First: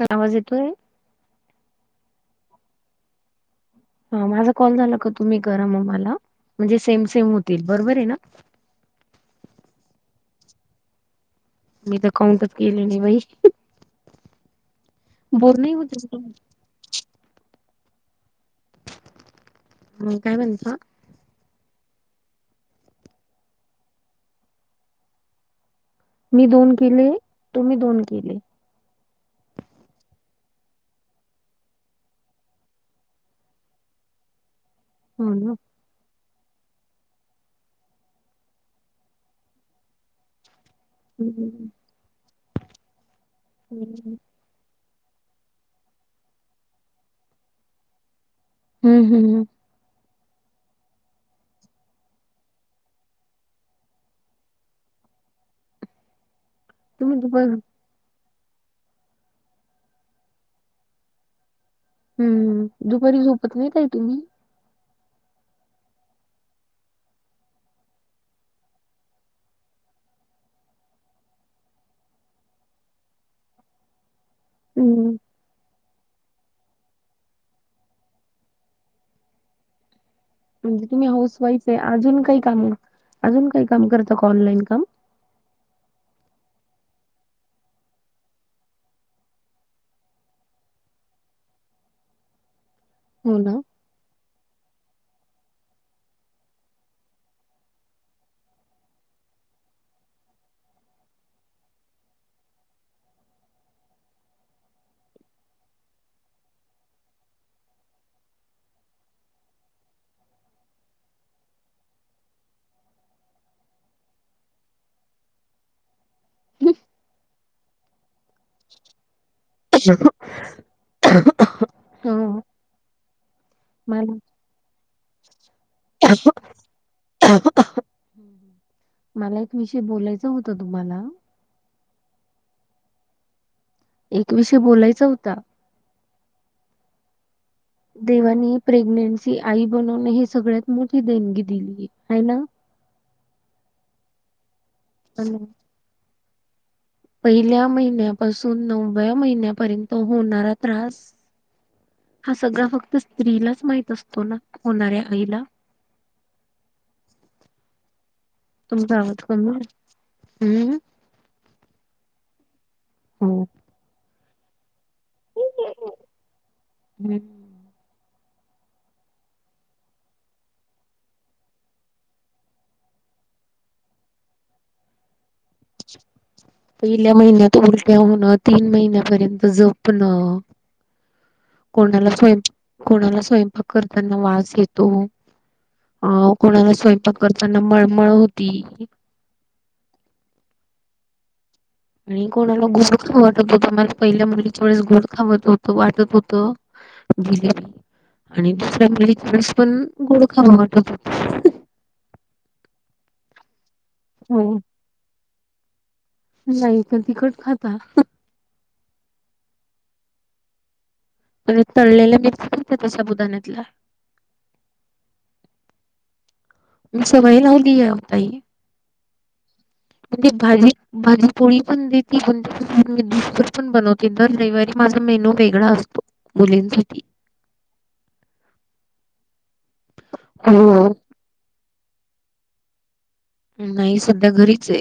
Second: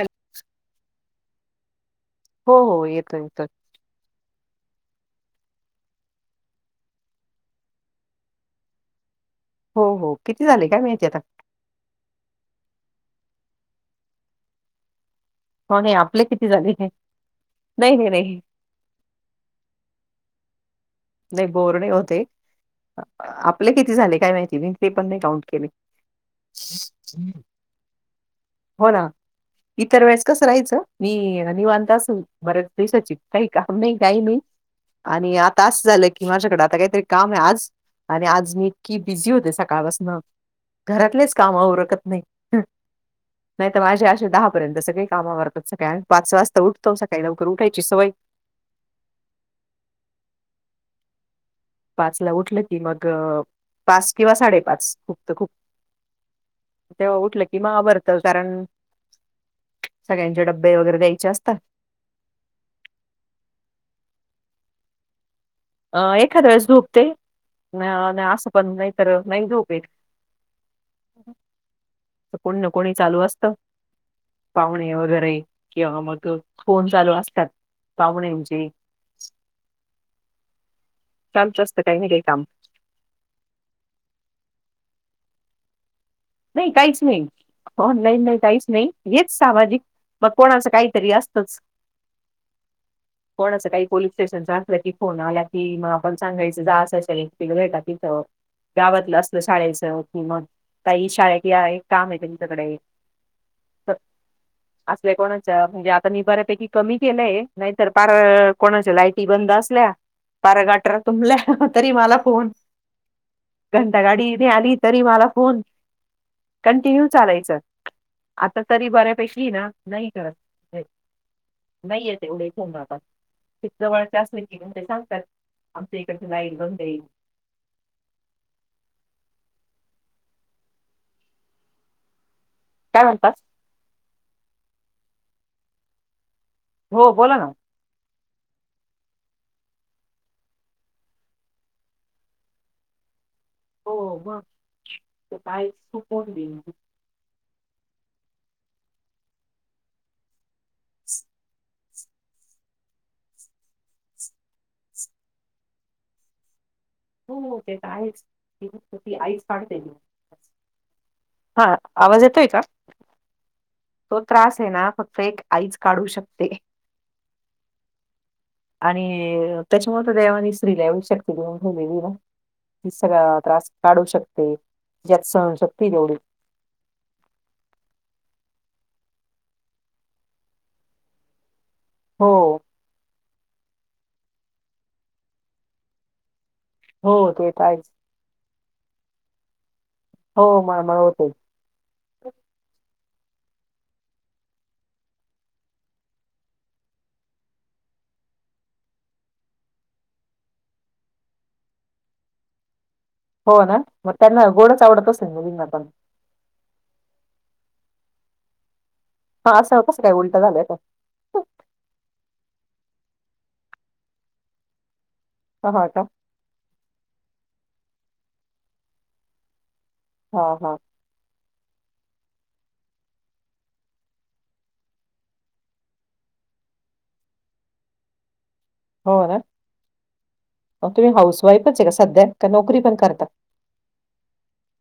Hello! आवाज येतोय? हो हो येतोय येतोय. हा माझा कॉल झाला का तुम्ही करा मग मला म्हणजे, सेम सेम होतील बरोबर आहे ना! हो हो, किती झाले काय माहिती आता? मी त काउंटच केले नाय बाई बोर हो नाही होते आपले किती झाले? नाई, नाई नाई ह काय म्हणता? नाय बोर नाय होत ये, आपले किती झाले काय माहिती नाय, ते पण नाय काउंट केले. मी दोन केले, तुम्ही दोन केले. हो ना. इतर वेळेस कसं राहायचं, मी निवांत असू बरं दिवसाची काही काम नाही काही नाही, हो आणि ना आत अस झालं की, माझ्याकड आता काहीतरी काम ये आज आणि आज मी इतकी बिझी होते सकाळपासन घरातलेच कामं हम्म उरकत नाही. हं नाय तर माझे हम्म असे दहा पर्यंत सगळे काम आवरतात. सकाळी आम्ही पाच वाजता उठतो. लवकर उठायची सवय हूं हूं हूं पाचला उठलं की, मग पाच किंवा साडेपाच खूप तर खूप तेव्हा तुम्ही उठलं दुपार की, म आवरत कारण सगळ्यांचे डब्बे वगैरे द्यायचे असता हम्म, दुपारी झोपत नाही ताई तुम्ही अ एखादया वेळेस झोपते, न न असं पण नायतर नाही झोप येत [inaudible] त कोणी न कोणी चालू असत. पाहुणे हम्म वगैरे किंवा मग फोन चालू असतात. पाहुण्यांचे म्हणजे तुम्ही हाऊस वाईफ ये. अजून काही काम, अजून काय काम करता का ऑनलाईन कामं नाही, काहीच नाही. ऑनलाईन नाही काहीच नाही. हेच सामाजिक मग कोणाचं काहीतरी असतच [inaudible] हो ना कोणाच काही पोलीस स्टेशन असलं, की फोन आला की, म आपण सांगायच जा अशा अशा व्यक्तीला भेटा तिथं गावातलं, असलं शाळेचं की, मग ताई शाळेत या एक काम ये तुमच्याकडे [unintelligible] असल्या कोणाच म्हणजे, आता मी बऱ्यापैकी कमी केलंय, नायतर पार कोणाच्या लाईटी बंद असल्या, पार गटार तुंमल्या, तरी मला फोन घंटा गाडी नाय आली तरी मला फोन कंटिन्यू चालायचं. आता तरी बऱ्यापेकी ये ना नाही करत हे नाही येत हो एवढे फोन आता ते मला जवळचे असले की मंग ते सांगतात. आमच्या इकडची लाईट बंद ये हूं हूं, मला एक विषय बोलायच होत तुम्हाला काय म्हणता? एक विषय बोलायचा होता. हो, बोला ना देवानी प्रेग्नेन्सी आई बनवणं हे सगळ्यात मोठी देणगी दिलीये हाय ना हो म आणि ते [unintelligible] पहिल्या महिन्यापासून, नवव्या महिन्यापर्यंत, होणारा त्रास हा सगळा फक्त स्त्रीलाच माहित असतो ना, होणाऱ्या आईला हो ते त आहेच फक्त तुमचा ती आवाज आईच कमी ये. काढते ती. हम्म हा आवाज येतोय का? हो. तो त्रास हे ना, फक्त एक आईच काढू शकते. हम्म आणि त्याच्यामुळे तर देवानी स्त्रीला येवढी शक्ती देऊन ठेवलेली आहे ना. ती सगळा त्रास काढूच शकते, ज्यात सहन शक्ती होईल. पहिल्या महिन्यात उलट्या होणं तीन महिन्यापर्यंत जपणं कोणालाच हो कोणाला स्वयंपाक करताना वास येतो अ कोणाला स्वयंपाक हो ते करताना तर आहेच मळमळ होती. हो मळमळ होते. आणि कोणाला गोड खाव वाटत होतं मला पहिल्या मुलीच्या वेळेस गोड खाऊ वाटत होतं. जिलेप [unintelligible] आणि दुसऱ्या मुलीच्यावेळेस पण गोड खावा वाटत होत. हो ना मग त्यांना हो गोडच आवडत असेल मुलींना पण नाही त्या तिखट खातात. हा असं काय उलटं झालंय तर आणि तळलेल्या मिरच्या असतात साबुदाण्यातल्या ह हा का मी सवय लावली आहे हो ताई ह म्हणजे हा भाजी हा भाजी पोळी पण देते, म्हणजे मीभर पण [unintelligible] बनवते दर रविवारी माझा मेनू वेगळा असतो. मुलींसाठी. हो ना हो. तुम्ही हाऊस वाईफच आहे का सध्या का नोकरी पण करता? नाही सध्या घरीच आहे.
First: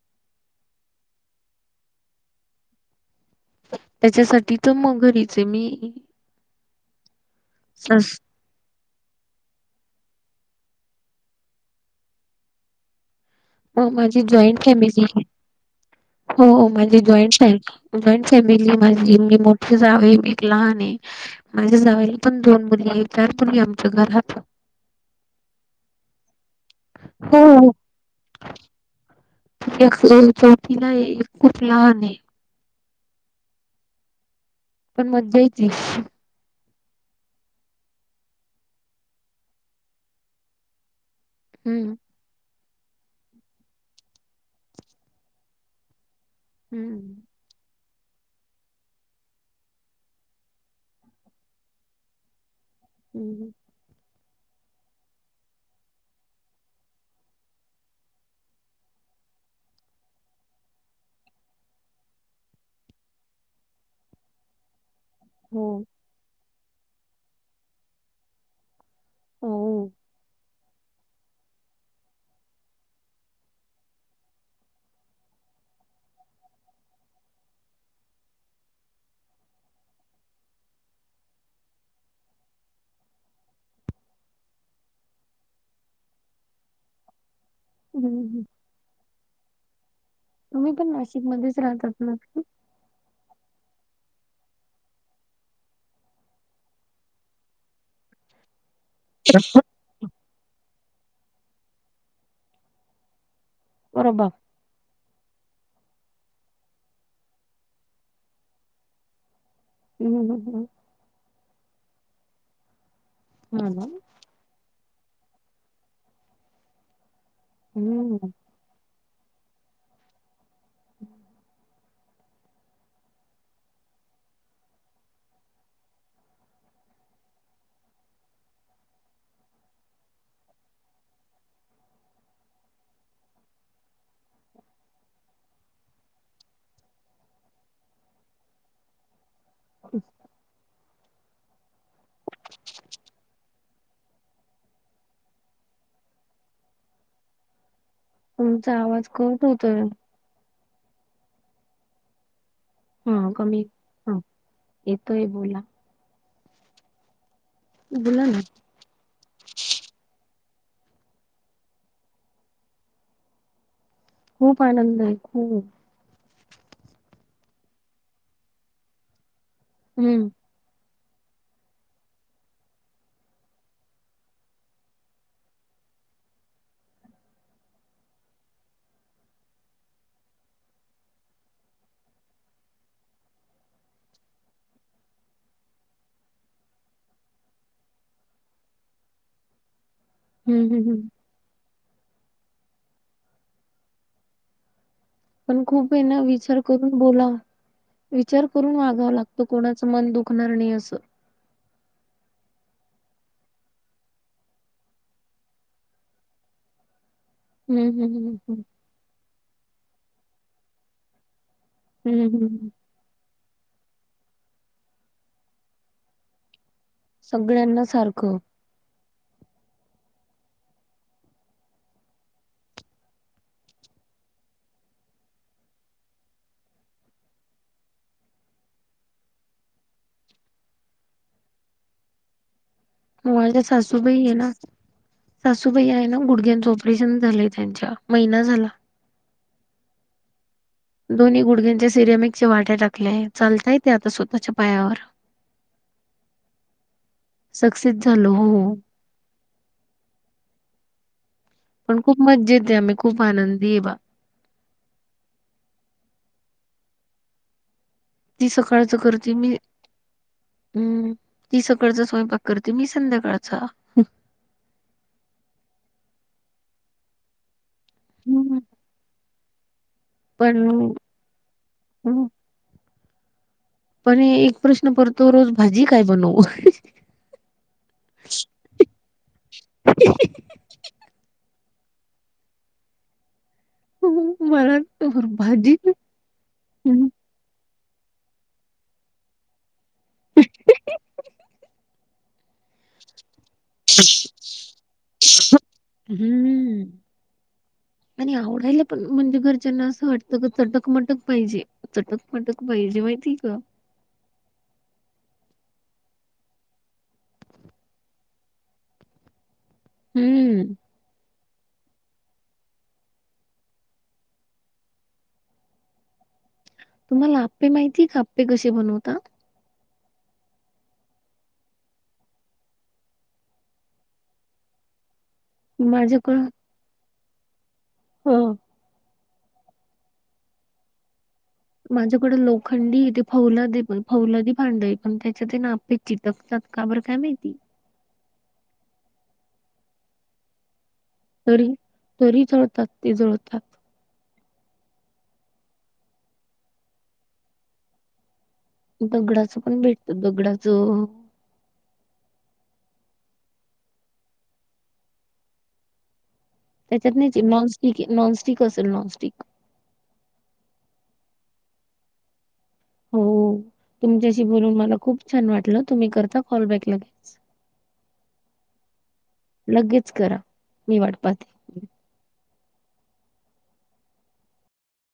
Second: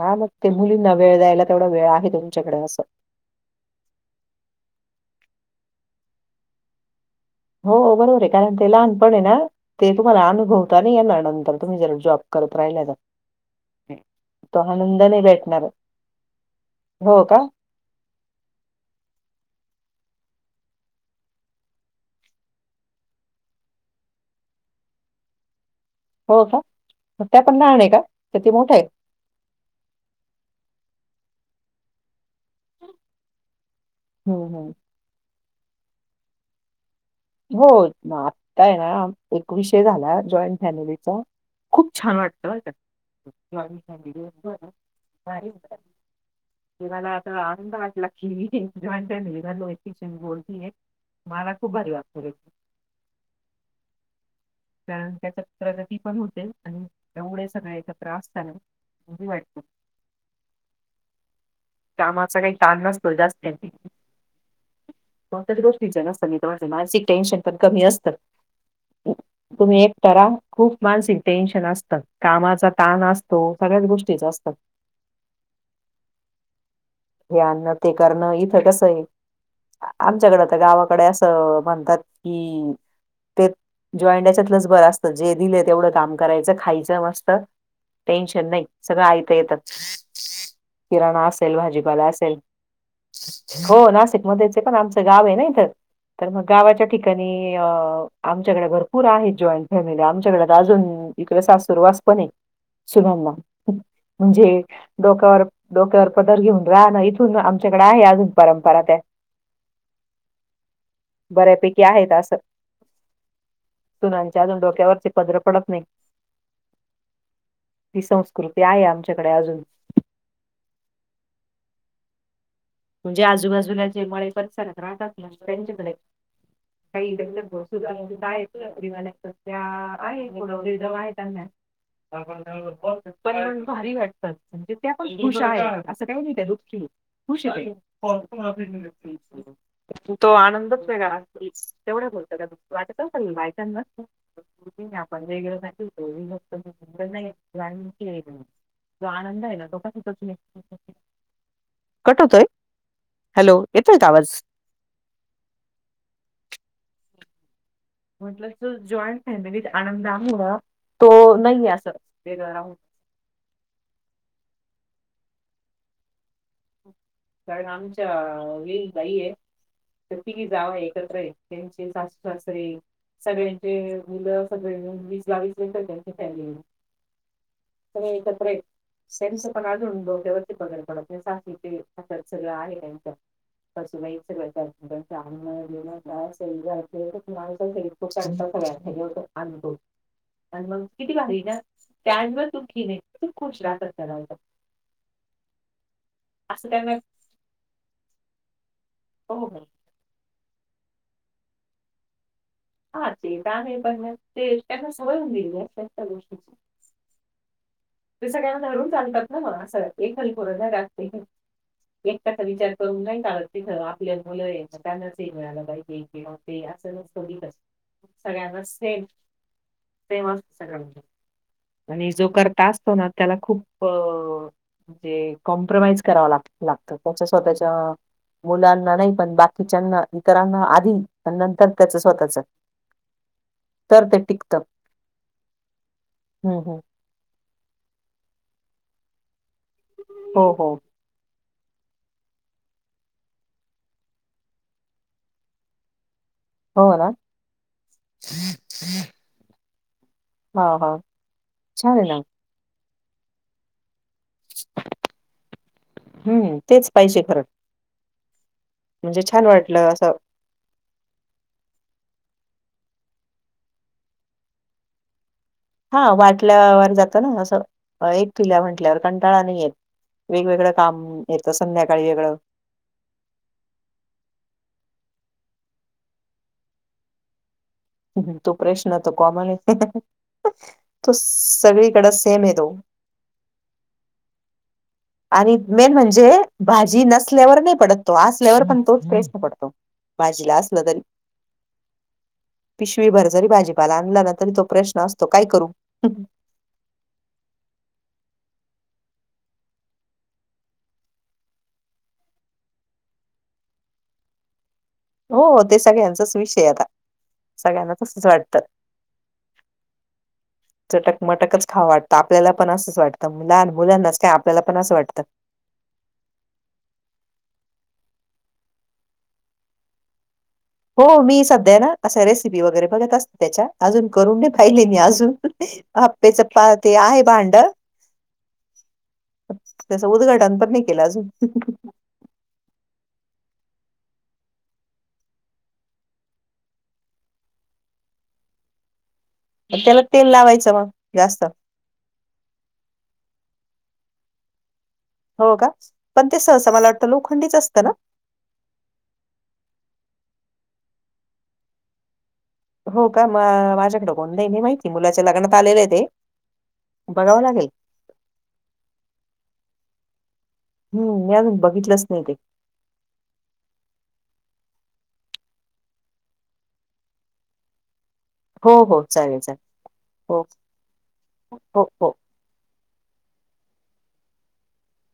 हा मग ते मुलींना वेळ द्यायला तेवढा वेळ आहे तुमच्याकडे असं त्याच्यासाठीच मग घरीच आहे मी. हो सास बरोबर आहे कारण ते लहानपण आहे ना ते तुम्हाला अनुभवता नाही येणार नंतर तुम्ही जर जॉब करत राहिल्या तर हो माझी जॉईंट तो फॅमिली आनंद नाही आहे, भेटणार. हो माझी हो जॉईंट का? फॅमिली फॅमिली माझी मी मोठी जावू आहे आणि एक लहान आहे. माझ्या जावेला पण दोन मुली आहेत चार मुली आमच्या घरात. हो का? हो त्या पण हो. लहान आहेत का? ती मोठ्या आहेत? एक चौथीला आहे. एक खूप लहान आहे हम्म हम्. पण मजा येती. हो ना आत्ताय ना एक विषय झाला जॉईंट फॅमिलीचा खूप छान वाटतं का त्यांना हम्म येलाता आनंद वाटला. नट म लो एकी बोलतीे मला खूप भारी वाात करे [unintelligible] हम्म. कार त्याच्या पत्रा ती पण होते आणि एवढे सगळे एकत्र असताना अज वाळप कामाचा काही ताण नसतो जास्त कोणत्याच हो गोष्टीच न असत मी माझे मानसिक टेन्शन पण कमी असतं. तुम्ही हो एकट रहा खूप मानसिक टेन्शन असत, कामाचा ताण असतो सगळ्याच गोष्टीचा असतात. हे आणणं ते करणं इथं कसं हे आमच्याकडे, तर गावाकडे असं म्हणतात की ते जॉईड, याच्यातलच बंर असत, जे दिले तेवढं काम करायचं खायचं मस्त. हम्म. टेन्शन नाही सगळं आयत येत. तुम्ही पण नाशिक मध्येच राहतात. जायचंय [unintelligible] [inaudible] हो नाशिक मध्येच पण आमचं गाव आहे ना इथं. तर मग गावाच्या ठिकाणी आमच्याकडे भरपूर. पूर आहेत जॉईंड फॅमिली आमच्याकडे तर अजून इकडे सासूर वास पण आहे सुनानां. अरे बाप म्हणजे डोक्यावर डोक्यावर पदर घेऊन. राहाना इथून आमच्याकडे आहे अजून परंपरा त्या. अ ''हं'' अ ''हं'' बऱ्यापैकी आहेत असं. ''हं'' हं'' सुनांच्या डोक्यावरची पदर पडत नाही ही हम्म संस्कृती. हे आहे आमच्याकडे अजून. जे आजूबाजूला जे मळे परिसरात राहतातना त्यांच्याकडे. [inaudible] काहीध आहेत [inaudible] न आहे नवरदेवआहेत त्यांना आर [unintelligible] भरण्यावरून बोलतात पण भारी वाटतात म्हणजे त्या पण खुश आहेत असं काही नाही त्या दुःखी खुश आहेत. [unintelligible] तो आनंदच वेगळा असतो तेवढं बोलतो त्याचं दुःख वाटत असेल ना बाय. त्यांना वाटत असेल आपण दोघींना वेगळं राहिलं विभक्त कुटुंब हे. जॉईड फॅमिलीत तुमचा तो आवाज कट आनंद आहे ना तो होतोय कशातच नाही. कट होतोय. हा, हॅलो कमी येतोय का ह आवाज येतोय बोला. बोला ना म्हटलं ज जॉईंट फॅमिलीत आनंद थोडा आहे तो नाहीये असं वेगळा राहुन. खूप आनंद आहे खूप. कारण आमच्या विहीणबाईये तर हम्म तिघीत. जावा एकत्रय त्यांची सासू सासरे. सगळ्यांचे मुलं सगळे मिळून वीस बाविस सगळ्याची फॅमिली. सगळे एकत्रय अजून [unintelligible] त्यांचे पण डोक्यावरून पदर पडत नाही सासूचे हातात सगळ आहे त्यांच्या. सासुबाईच सगळं करतात आणणं लेन काय असेल घरातले एवढे माणसांच. तो स्वयंपाक घरातला सगळं आणतो. [inaudible] आणि मग हम्म किती भारी ना त्या आईनवरचूक केली किती खुश राहतात बायका. पण खूप हेना विचार असं करून त्यांना बोला विचार करून वागाव लागत हो कोणाच. च मन दुखणार नाही असं. हा, ते तर आहे पण मग ते त्यांना सवय होऊन गेली असल्या गोष्टींची. हम्म हम्म ते हम्म हम्म सगळ्यांना धरून चालतात ना मग असं एक्कलकुरे नाही राहत ते हम्म एकट्याचा हम्म हम्म. विचार. करून नाही चालत नाही तथं आपल्या मुलं ये त्यांनाच हे मिळालं पाहिजे ते असं नसतं. कधीतरी सगळ्यांना सारखं सगळ्यांना सेम. सेम असतं सगळ्यांना आणि जो करता असतो ना त्याला खूप. ते कॉम्प्रोमाइज करावा ला लागतं त्याच्या स्वतःच्या. मुलांना नाही पण बाकीच्याना इतरांना आधी नंतर त्याचं स्वतःच. माझ्या तर सासूबाई ते आहे ना, टिकतं. सासूबाई आहे ना हं, गुडघ्यानच हं. ऑप शन झालंय त्यांच्या महिना झाला. हो हो दोन्ही गुडघ्यांच्या सिरेमिक चे वाट्या टाकल्याय चालताय ते आता स्वतःच्या पायावर. हो ना? सक्सेस झाल हो हा हा पण खूप मजेत आहे आम्ही खूप आनंदी आहे बा. हम्म तेच पाहिजे खर. ती सकाळच करते मी वाटलं असं हम्म ती सकाळचा स्वयंपाक करते, मी संध्याकाळचा. हा वाटल्यावर जातं ना असं हम्म एकटीला म्हंटल्यावर कंटाळा नाही येत. वेगवेगळं काम पण येतं संध्याकाळी वेगळं. पण एक प्रश्न पडतो, रोज भाजी काय बनवू? ह तो प्रश्न तो कॉमन आहे तो सगळीकडे सेम आहे तो. खू मला तर आणि भाजी मेन म्हणजे भाजी हं. नसल्यावर नाही पडत तो असल्यावर, पण तोच प्रशन नाही पडतो. भाजीला असलं तरी पिशवी भर जरी भाजीपाला आणला ना तरी तो, प्रश्न असतो काय करू? हम्म. आणि आवडायला पण म्हणजे घरच्यांना असं वाटत का चटक मटक पाहिजे. चटक पटक पाहिजे, माहिती का? हो ते सगळ्यांचाच विषय आता, सगळ्यांना तसच वाटतं. हम्म चटक मटकच खाव वाटतं आपल्याला पण असंच लहान मुलांनाच काय पण असं वाटतं. तुम्हाला आप्पे माहितीये का? आप्पे कशे बनवता? हो मी सध्या ना अस रेसिपी वगैरे बघत असते त्याच्या अजून करून नाही पाहिले मी अजून. आप्प्याचं माझ्याकडं पा ते आहे भांड. हा त्याचं उद्घाटन पण नाही केलं अजून. माझ्याकडें लोखंडी ते फौलाद पण फौलादी भांड आहे पण त्याच्या त आहे न आपे चिटकतात, का बर काय माहिती? म त्याला तेल लावायचं मग जास तरी तरी जळतात ते जळतात. हो का, पण ते सहस मला वाटतं लोखंडीच असतं ना. दगडाचं पण भेटत दगडाचं. हो का माझ्याकडे कोणत आहे नी माहिती मुलाच्या लग्नात आलेले आहे ते. त्याच्यात नाही ची बघावं लागेल. नॉनस्टिक नॉनस्टिक असेल नॉनस्टिक. हम्म मी अजून बघितलंच नाही ते. हो तुमच्याशी बोलून मला खूप छान वाटलं, तुम्ही करता कॉलबॅक लगेलच. हो हो चालेल चालेल. लगेच करा हो मी वाट पाहते. हो हो